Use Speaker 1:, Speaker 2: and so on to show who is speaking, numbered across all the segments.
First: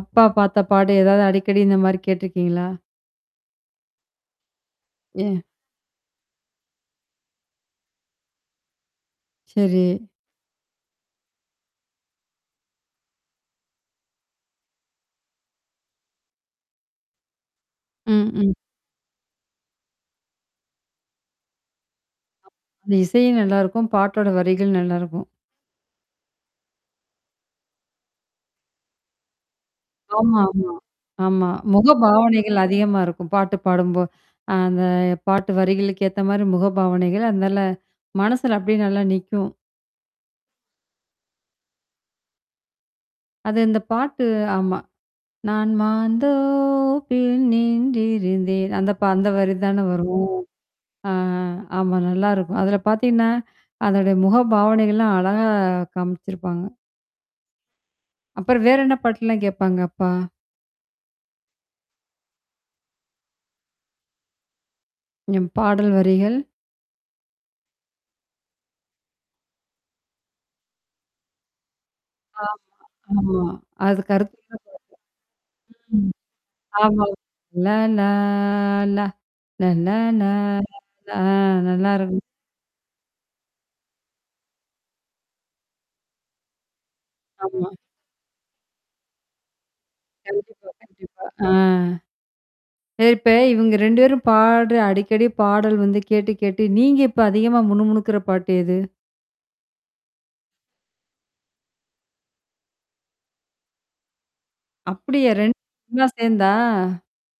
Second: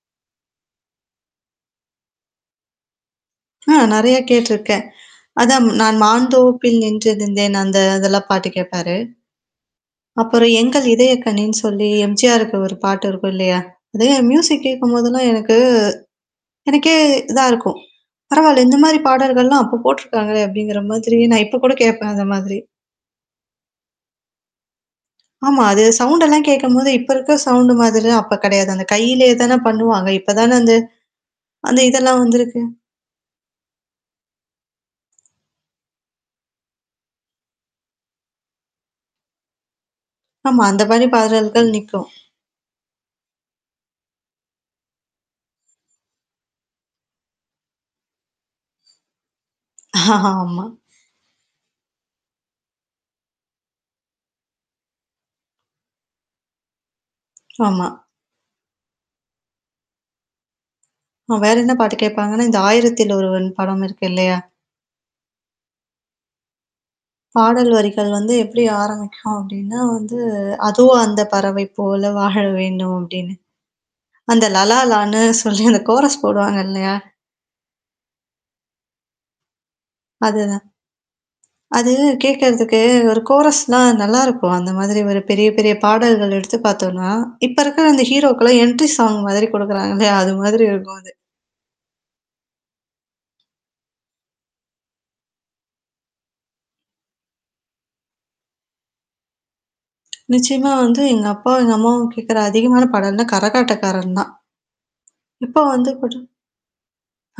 Speaker 1: அப்பா பார்த்த பாடு ஏதாவது அடிக்கடி இந்த மாரி கேட்டுருக்கீங்களா?
Speaker 2: ஆ நெறைய கேட்டுருக்கேன்.
Speaker 1: ம்.
Speaker 2: அதான் நான் மான்ந்தோப்பில் நின்றிருந்தேன் அந்த அதெல்லாம் பாட்டு கேட்பாரு.
Speaker 1: சரி.
Speaker 2: அப்புறம் எங்கள் இதயக்கனின்னு சொல்லி எம்ஜிஆருக்கு ஒரு பாட்டு இருக்கும் இல்லையா, அது மியூசிக் கேட்கும்போதெல்லாம் எனக்கு எனக்கே இதா இருக்கும்.
Speaker 1: ம், ம்.
Speaker 2: "பரவால்ல! இந்த மாரி பாடல்கள்லாம் அப்ப போட்டுருக்காங்களே." அப்படிங்கிற மாதிரி நான் இப்ப கூட கேட்பேன் அந்த மாதிரி.
Speaker 1: அந்த இசையும் நல்லாருக்கும். பாட்டோட வரிகள் நல்லாருக்கும்.
Speaker 2: ஆமா. அது சவுண்டெல்லாம் கேட்கும்போது இப்ப இருக்க சவுண்டு மாதிரிலாம் அப்ப கிடையாது. அந்த கையிலேயே தானே பண்ணுவாங்க. இப்ப தானே
Speaker 1: ஆமாமா.
Speaker 2: அந்த
Speaker 1: ஆமா.
Speaker 2: அந்த
Speaker 1: முக
Speaker 2: இதெல்லாம்
Speaker 1: பாவனைகள்
Speaker 2: வந்திருக்கு.
Speaker 1: அதிகமா இருக்கும். பாட்டு பாடும்போ அ அந்த பாட்டு வரிகளுக்கு ஏத்த மாரி முக பாவனைகள், அதுனால மனசுல அப்டியே நல்லா நிக்கும்.
Speaker 2: ஆமா. அந்த பணி பாடல்கள் நிக்கும்.
Speaker 1: அது இந்த பாட்டு ஆமா. நான் மாந்தோபில் நின்றிருந்தேன். அந்த ப அந்த வரி தான வரும்.
Speaker 2: ஆமா.
Speaker 1: ஆ ஆமா நல்லாயிருக்கும். அதில பார்த்தீங்கன்னா அதோட முக பாவனைகள்லாம் அழகா காமிச்சிருப்பாங்க.
Speaker 2: ஆமா.
Speaker 1: அப்புறம் வேற என்ன பாட்டுலாம் கேட்பாங்க, அப்பா?
Speaker 2: வேற என்ன பாட்டு கேட்பாங்கன்னா, இந்த ஆயிரத்தில் ஒருவன் படம் இருக்கு இல்லையா?
Speaker 1: ம். பாடல் வரிகள்
Speaker 2: அ பாடல் வரிகள் வந்து எப்படி ஆரம்பிக்கும் அப்படின்னா, வந்து அதோ அந்த பறவை போல
Speaker 1: ஆ.
Speaker 2: வாழ வேண்டும் அப்படின்னு.
Speaker 1: ஆமா. [unintelligible]
Speaker 2: அந்த லல லான்னு சொல்லி அந்த
Speaker 1: ம்.
Speaker 2: கோரஸ் போடுவாங்க இல்லையா?
Speaker 1: ஆமா. லல்லா லா லல்லா லா
Speaker 2: அதுதான்.
Speaker 1: அ
Speaker 2: அது
Speaker 1: நல்லாருக்கும்.
Speaker 2: கேட்கறதுக்கு ஒரு கோரஸ்லாம் நல்லாயிருக்கும். அந்த மாதிரி ஒரு பெரிய, பெரிய பாடல்கள் எடுத்து பார்த்தோனா, இப்ப
Speaker 1: ஆமா.
Speaker 2: இருக்கிற அந்த ஹீரோக்கல்லாம் என்ட்ரி சாங் மாதிரி குடுக்குறாங்க இல்லையா? அது மாதிரி
Speaker 1: கண்டிப்பா,
Speaker 2: இருக்கும் அது.
Speaker 1: கண்டிப்பா. ஆ. ப்ப இப்ப இவங்க 2 பேரும் பாடுற அடிக்கடி பாடல் வந்து கேட்டு கேட்டு நீங்க இப்ப அதிகமா முணு முணுக்குற பாட்டு எது?
Speaker 2: நிச்சயமா வந்து எங்க அப்பா, எங்க அம்மாவும் கேட்கற அதிகமான பாடல் வந்து கரகாட்டக்காரன் தான்.
Speaker 1: அப்படியா 2மே
Speaker 2: இப்போ
Speaker 1: பேருமே
Speaker 2: வந்துக்கூட
Speaker 1: சேர்ந்தா?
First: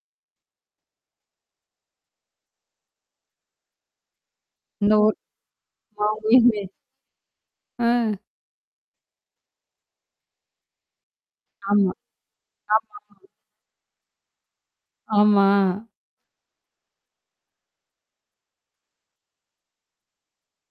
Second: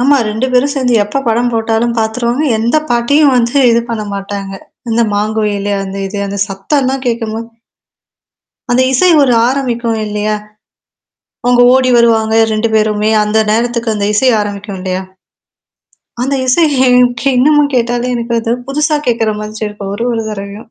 Speaker 2: ஆமா. 2 பேரும் சேர்ந்து எப்ப படம் போட்டாலும் பார்த்துருவாங்க. எந்த பாட்டியும் வந்து இது பண்ண மாட்டாங்க. இந்த
Speaker 1: இந்தோர்.
Speaker 2: மாங்குயிலே அந்த இது அந்த
Speaker 1: [unintelligible]
Speaker 2: சத்தம்ல்லாம் கேட்கும்போது
Speaker 1: ஆ.
Speaker 2: அந்த இசை ஒரு ஆரம்பிக்கும் இல்லையா, அவங்க ஓடி
Speaker 1: ஆமா,
Speaker 2: வருவாங்க 2
Speaker 1: ஆமா,
Speaker 2: பேருமே
Speaker 1: ஆமா.
Speaker 2: அந்த நேரத்துக்கு அந்த இசை ஆரம்பிக்கும் இல்லையா?
Speaker 1: ஆமா.
Speaker 2: அந்த இசை எனக்கு இன்னமும் கேட்டாலே எனக்கு அது புதுசா கேட்கற மாதிரி இருக்கும். ஒரு, ஒரு தடவையும்.